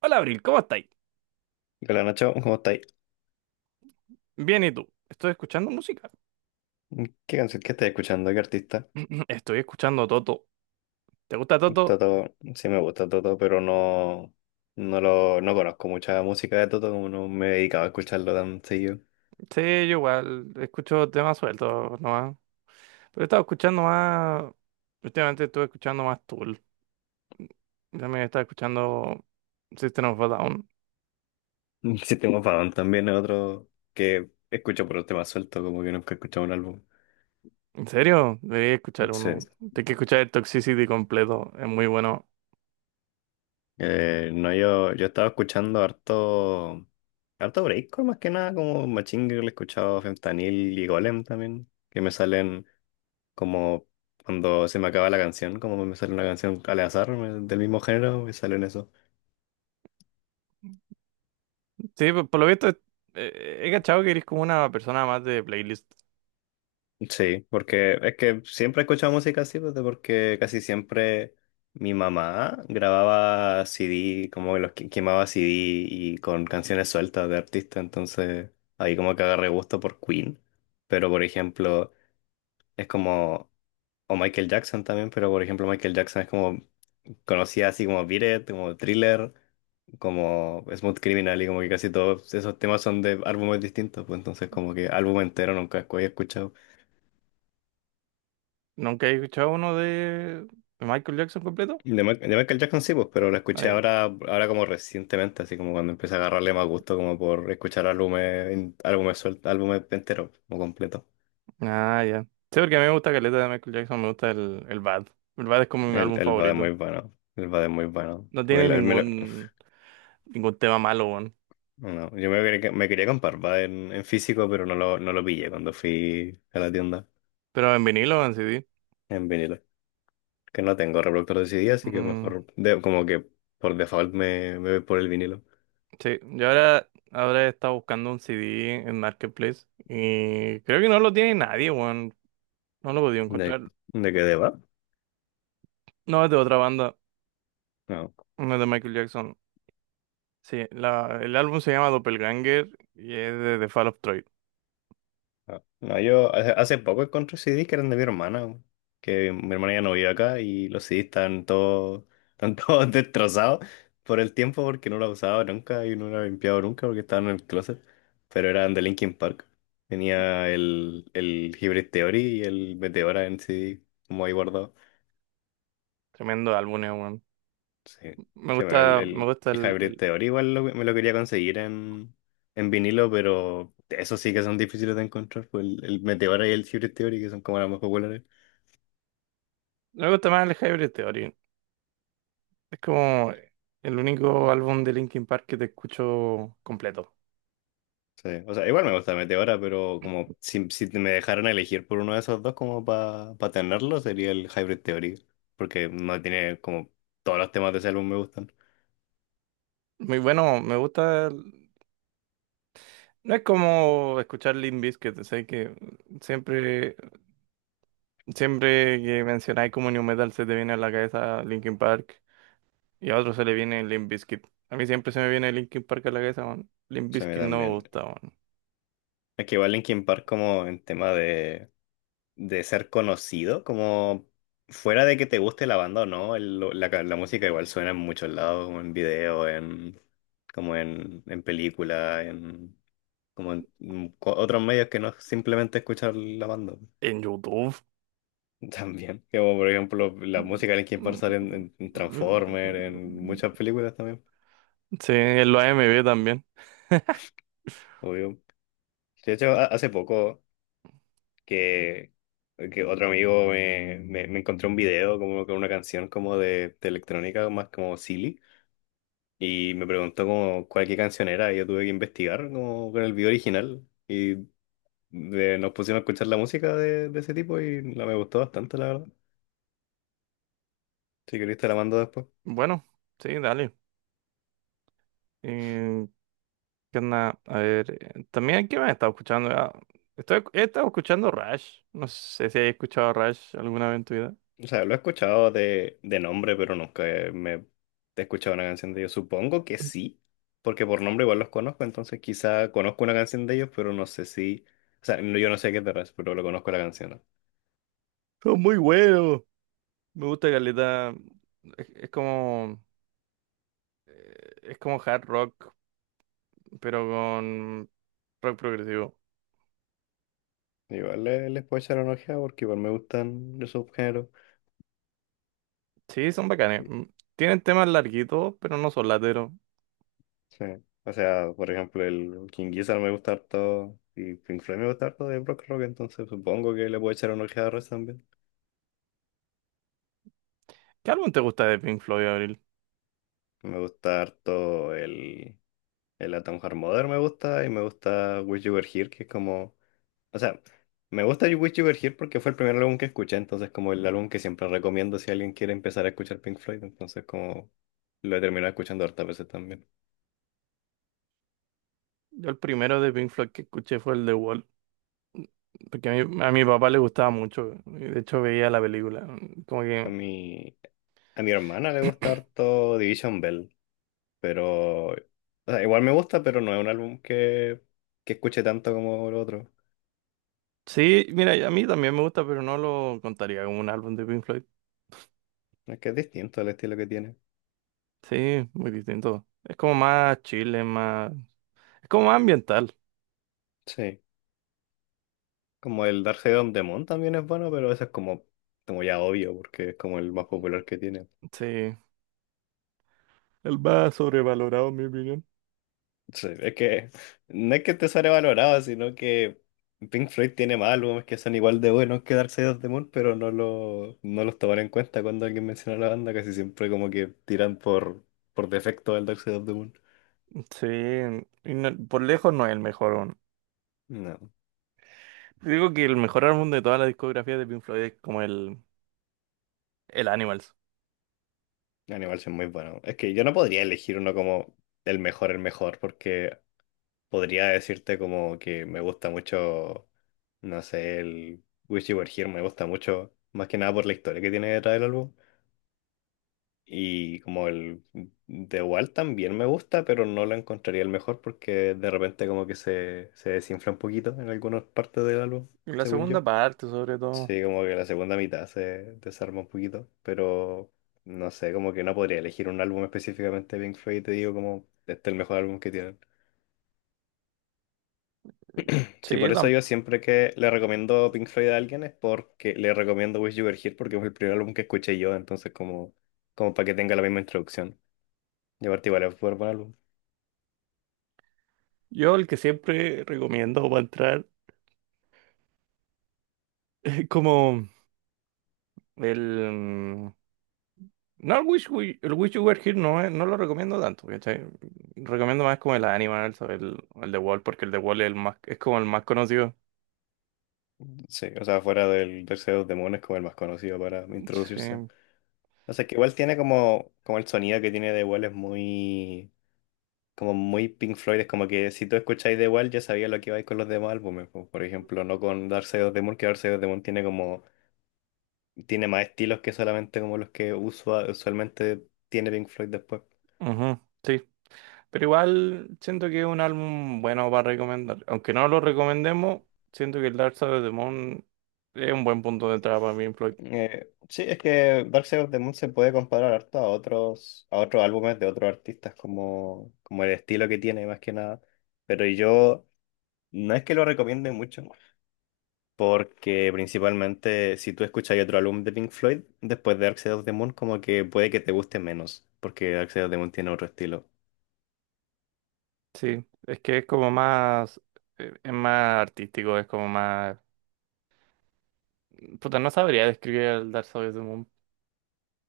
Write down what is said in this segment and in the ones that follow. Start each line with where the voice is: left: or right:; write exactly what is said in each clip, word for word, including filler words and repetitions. right: Hola Abril, ¿cómo estáis?
left: Hola Nacho, ¿cómo estáis?
right: Bien, ¿y tú? Estoy escuchando música.
left: ¿Qué canción que estáis escuchando? ¿Qué artista?
right: Estoy escuchando Toto. ¿Te gusta Toto?
left: Toto, sí me gusta Toto, pero no, no lo, no conozco mucha música de Toto, como no me he dedicado a escucharlo tan seguido.
right: Sí, yo igual escucho temas sueltos nomás. Pero he estado escuchando más. Últimamente estuve escuchando más Tool. También estaba escuchando System of a Down.
left: System of a también es otro que escucho por un tema suelto, como que nunca he escuchado un álbum.
right: ¿En serio? Debería escuchar
left: Sí.
right: uno. Tengo que escuchar el Toxicity completo. Es muy bueno.
left: Eh, no, yo, yo estaba escuchando harto, harto breakcore más que nada, como Machine Girl, he escuchado Fentanyl y Golem también, que me salen. Como cuando se me acaba la canción, como me sale una canción al azar me- del mismo género, me salen eso.
right: Sí, por, por lo visto, eh, he cachado que eres como una persona más de playlist.
left: Sí, porque es que siempre he escuchado música así, pues, de- porque casi siempre mi mamá grababa C D, como que los que- quemaba C D y con canciones sueltas de artistas, entonces ahí como que agarré gusto por Queen. Pero por ejemplo, es como, o Michael Jackson también, pero por ejemplo Michael Jackson es como, conocía así como Beat It, como Thriller, como Smooth Criminal y como que casi todos esos temas son de álbumes distintos, pues entonces como que álbum entero nunca había escuchado.
right: ¿Nunca he escuchado uno de Michael Jackson completo?
left: De, Ma- de Michael Jackson sí, pues, pero lo escuché ahora, ahora como recientemente, así como cuando empecé a agarrarle más gusto como por escuchar álbumes, en- álbumes sueltos, álbumes enteros, como completo.
right: Ah, ya. Sí, porque a mí me gusta Caleta de Michael Jackson, me gusta el, el Bad. El Bad es como mi
left: El,
right: álbum
left: el Bad es muy
right: favorito.
left: bueno, el Bad es muy bueno.
right: No
left: Me
right: tiene
left: lo- me lo-
right: ningún, ningún tema malo, weón.
left: no, yo me, quería me quería comprar Bad en, en físico, pero no lo, no lo pillé cuando fui a la tienda
right: Pero en vinilo o en C D.
left: en vinilo. Que no tengo reproductor de C D, así que
right: Mm,
left: mejor, de- como que por default me, me voy por el vinilo.
right: sí, yo ahora, ahora he estado buscando un C D en Marketplace y creo que no lo tiene nadie, weón. No lo he podido
left: ¿De,
right: encontrar.
left: de qué deba?
right: No, es de otra banda,
left: No,
right: no es de Michael Jackson. Sí, la, el álbum se llama Doppelganger y es de The Fall of Troy.
left: no, No, yo hace, hace poco encontré C D que eran de mi hermana, que mi hermana ya no vive acá y los C Ds están todos, están todos destrozados por el tiempo porque no los usaba nunca y no los he limpiado nunca porque estaban en el closet, pero eran de Linkin Park. Tenía el, el Hybrid Theory y el Meteora en C D como ahí guardado.
right: Tremendo álbum, eh, weón.
left: Sí,
right: Me
left: sí, bueno, el,
right: gusta, me
left: el,
right: gusta
left: el
right: el,
left: Hybrid
right: el-
left: Theory igual lo- me lo quería conseguir en, en vinilo, pero eso sí que son difíciles de encontrar, pues el, el Meteora y el Hybrid Theory, que son como las más populares.
right: me gusta más el Hybrid Theory. Es como el único álbum de Linkin Park que te escucho completo.
left: Sí, o sea, igual me gusta Meteora, pero como si, si me dejaran elegir por uno de esos dos como para tenerlo, sería el Hybrid Theory, porque no tiene como todos los temas de ese álbum me gustan.
right: Muy bueno, me gusta. el- No es como escuchar Limp Bizkit, sé que siempre, siempre que mencionáis como New Metal se te viene a la cabeza Linkin Park y a otro se le viene Limp Bizkit. A mí siempre se me viene Linkin Park a la cabeza, man. Limp
left: O sea, a mí
right: Bizkit no me
left: también.
right: gusta, man.
left: Es que igual Linkin Park como en tema de... de ser conocido, como fuera de que te guste la banda o no, el- lo- la, ca- la música igual suena en muchos lados, como en video, en, como en, en película, en, como en mm, co- otros medios que no es simplemente escuchar la banda.
right: En YouTube.
left: También, como por ejemplo la música de Linkin Park sale en,
right: Mm,
left: en- en Transformers, en muchas películas también,
right: sí, en los A M V también.
left: obvio. De hecho, ha- hace poco que, que otro amigo me, me, me encontró un video como con una canción como de, de electrónica más como silly. Y me preguntó como cuál qué canción era, y yo tuve que investigar como con el video original. Y de- nos pusimos a escuchar la música de, de ese tipo y la, me gustó bastante, la verdad. Si querés te la mando después.
right: Bueno, sí, dale. Eh, ¿Qué onda? A ver, eh, también aquí me he estado escuchando. Ah, Estoy, he estado escuchando Rush. No sé si has escuchado Rush alguna vez en tu vida.
left: O sea, lo he escuchado de, de nombre, pero nunca eh, me he escuchado una canción de ellos. Supongo que sí, porque por nombre igual los conozco, entonces quizá conozco una canción de ellos, pero no sé si... O sea, no- yo no sé qué te refieres, pero lo conozco la canción.
right: Son muy buenos. Me gusta Caleta. Es, es como. eh, Es como hard rock, pero con rock progresivo.
left: ¿No? Igual le- les puedo echar una ojeada porque igual me gustan esos géneros.
right: Sí, son bacanes. Mm, tienen temas larguitos, pero no son lateros.
left: Sí. O sea, por ejemplo, el King Gizzard me gusta harto y Pink Floyd me gusta harto de Brock Rock, entonces supongo que le puedo echar una ojeada a Rush también.
right: ¿Qué álbum te gusta de Pink Floyd, Abril?
left: Me gusta harto el, el Atom Heart Mother, me gusta, y me gusta Wish You Were Here, que es como... O sea, me gusta You- Wish You Were Here porque fue el primer álbum que escuché, entonces como el álbum que siempre recomiendo si alguien quiere empezar a escuchar Pink Floyd, entonces como lo he terminado escuchando hartas veces también.
right: Yo el primero de Pink Floyd que escuché fue el de Wall, porque a mi, a mi papá le gustaba mucho. Y de hecho, veía la película. Mm, Como
left: A
right: que
left: mi, a mi hermana le gusta harto Division Bell. Pero, o sea, igual me gusta, pero no es un álbum que, que escuche tanto como el otro.
right: Sí, mira, a mí también me gusta, pero no lo contaría como un álbum de Pink Floyd.
left: Es que es distinto el estilo que tiene.
right: Sí, muy distinto. Es como más chile, más... Es como más ambiental.
left: Sí. Como el Dark Side of the Moon también es bueno, pero ese es como, como ya obvio, porque es como el más popular que tiene.
right: Sí. El más sobrevalorado, en mi opinión.
left: Sí, es que no es que esté sobrevalorado, sino que Pink Floyd tiene más álbumes que son igual de buenos que Dark Side of the Moon, pero no, lo, no los toman en cuenta cuando alguien menciona la banda, casi siempre como que tiran por, por defecto al Dark Side of the Moon.
right: Sí, y no- por lejos no es el mejor, weón.
left: No.
right: Digo que el mejor álbum de toda la discografía de Pink Floyd es como el, el Animals.
left: Animal es muy bueno. Es que yo no podría elegir uno como el mejor, el mejor, porque podría decirte como que me gusta mucho, no sé, el Wish You Were Here me gusta mucho, más que nada por la historia que tiene detrás del álbum. Y como el The Wall también me gusta, pero no lo encontraría el mejor porque de repente como que se, se desinfla un poquito en algunas partes del álbum,
right: Y la
left: según yo.
right: segunda parte, sobre todo.
left: Sí, como que la segunda mitad se desarma un poquito, pero no sé, como que no podría elegir un álbum específicamente de Pink Floyd, te digo como este es el mejor álbum que tienen.
right: Sí,
left: Sí,
right: yo,
left: por eso
right: tam-
left: yo siempre que le recomiendo Pink Floyd a alguien es porque le recomiendo Wish You Were Here porque fue el primer álbum que escuché yo, entonces como, como para que tenga la misma introducción. Y aparte igual es súper buen álbum.
right: yo el que siempre recomiendo para entrar es como el. No, el Wish, We- el Wish You Were Here no, es- no lo recomiendo tanto, ¿cachai? Recomiendo más como el Animal, ¿sabes? el, el The Wall, porque el The Wall es, el más, es como el más conocido.
left: Sí, o sea, fuera del Tercer de los Demonios como el más conocido para introducirse.
right: Sí,
left: O sea, que igual tiene como, como el sonido que tiene de igual es muy como muy Pink Floyd, es como que si tú escucháis The Wall ya sabía lo que iba a ir con los demás álbumes, po, por ejemplo, no con Dark Side of the Moon, que Dark Side of the Moon tiene como, tiene más estilos que solamente como los que usua- usualmente tiene Pink Floyd después.
right: ujú, sí. Pero igual siento que es un álbum bueno para recomendar. Aunque no lo recomendemos, siento que el Dark Side of the Moon es un buen punto de entrada para Pink Floyd.
left: Eh, sí, es que Dark Side of the Moon se puede comparar harto a otros, a otros álbumes de otros artistas, como, como el estilo que tiene más que nada, pero yo no es que lo recomiende mucho, porque principalmente si tú escuchas otro álbum de Pink Floyd, después de Dark Side of the Moon, como que puede que te guste menos, porque Dark Side of the Moon tiene otro estilo.
right: Sí, es que es como más, eh, es más artístico, es como más... Puta, no sabría describir el Dark Side of the Moon,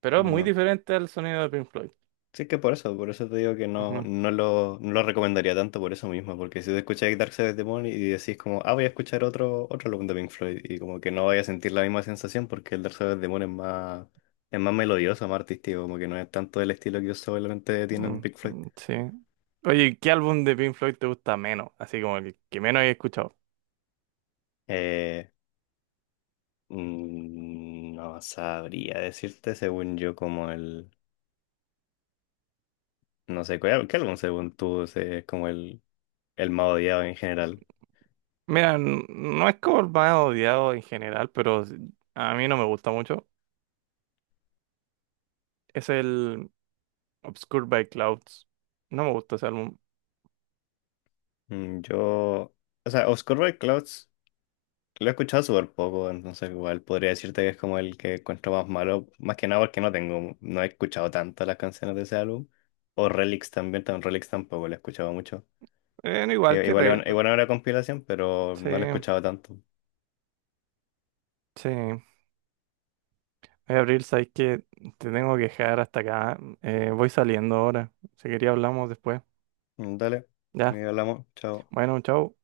right: pero es muy
left: No.
right: diferente al sonido de Pink Floyd.
left: Sí que por eso, por eso te digo que no,
right: Ujú.
left: no lo, no lo recomendaría tanto por eso mismo, porque si tú escuchas Dark Side of the Moon y decís como, ah, voy a escuchar otro, otro álbum de Pink Floyd, y como que no vaya a sentir la misma sensación porque el Dark Side of the Moon es más, es más melodioso, más artístico, como que no es tanto el estilo que solamente tienen
right: Mm,
left: Pink Floyd.
right: mm, sí. Oye, ¿qué álbum de Pink Floyd te gusta menos? Así como el que menos he escuchado.
left: Eh, Mm, No sabría decirte según yo como el... No sé, ¿cuál- ¿qué álbum según tú es como el, el más odiado en general?
right: Mira, n- no es como el más odiado en general, pero s- a mí no me gusta mucho. Es el Obscured by Clouds. No me gusta ese álbum.
left: Mm, yo... O sea, Oscar Clouds lo he escuchado súper poco, entonces igual podría decirte que es como el que encuentro más malo, más que nada porque no tengo, no he escuchado tanto las canciones de ese álbum. O Relics también, también Relics tampoco lo he escuchado mucho.
right: Eh, no igual
left: Que
right: que Re...
left: igual, igual era compilación, pero
right: Sí,
left: no lo he escuchado tanto.
right: sí. Oye, Abril, sabes que te tengo que dejar hasta acá. Eh, voy saliendo ahora. Si quería hablamos después.
left: Mm, dale, y
right: Ya.
left: hablamos, chao.
right: Bueno, chao.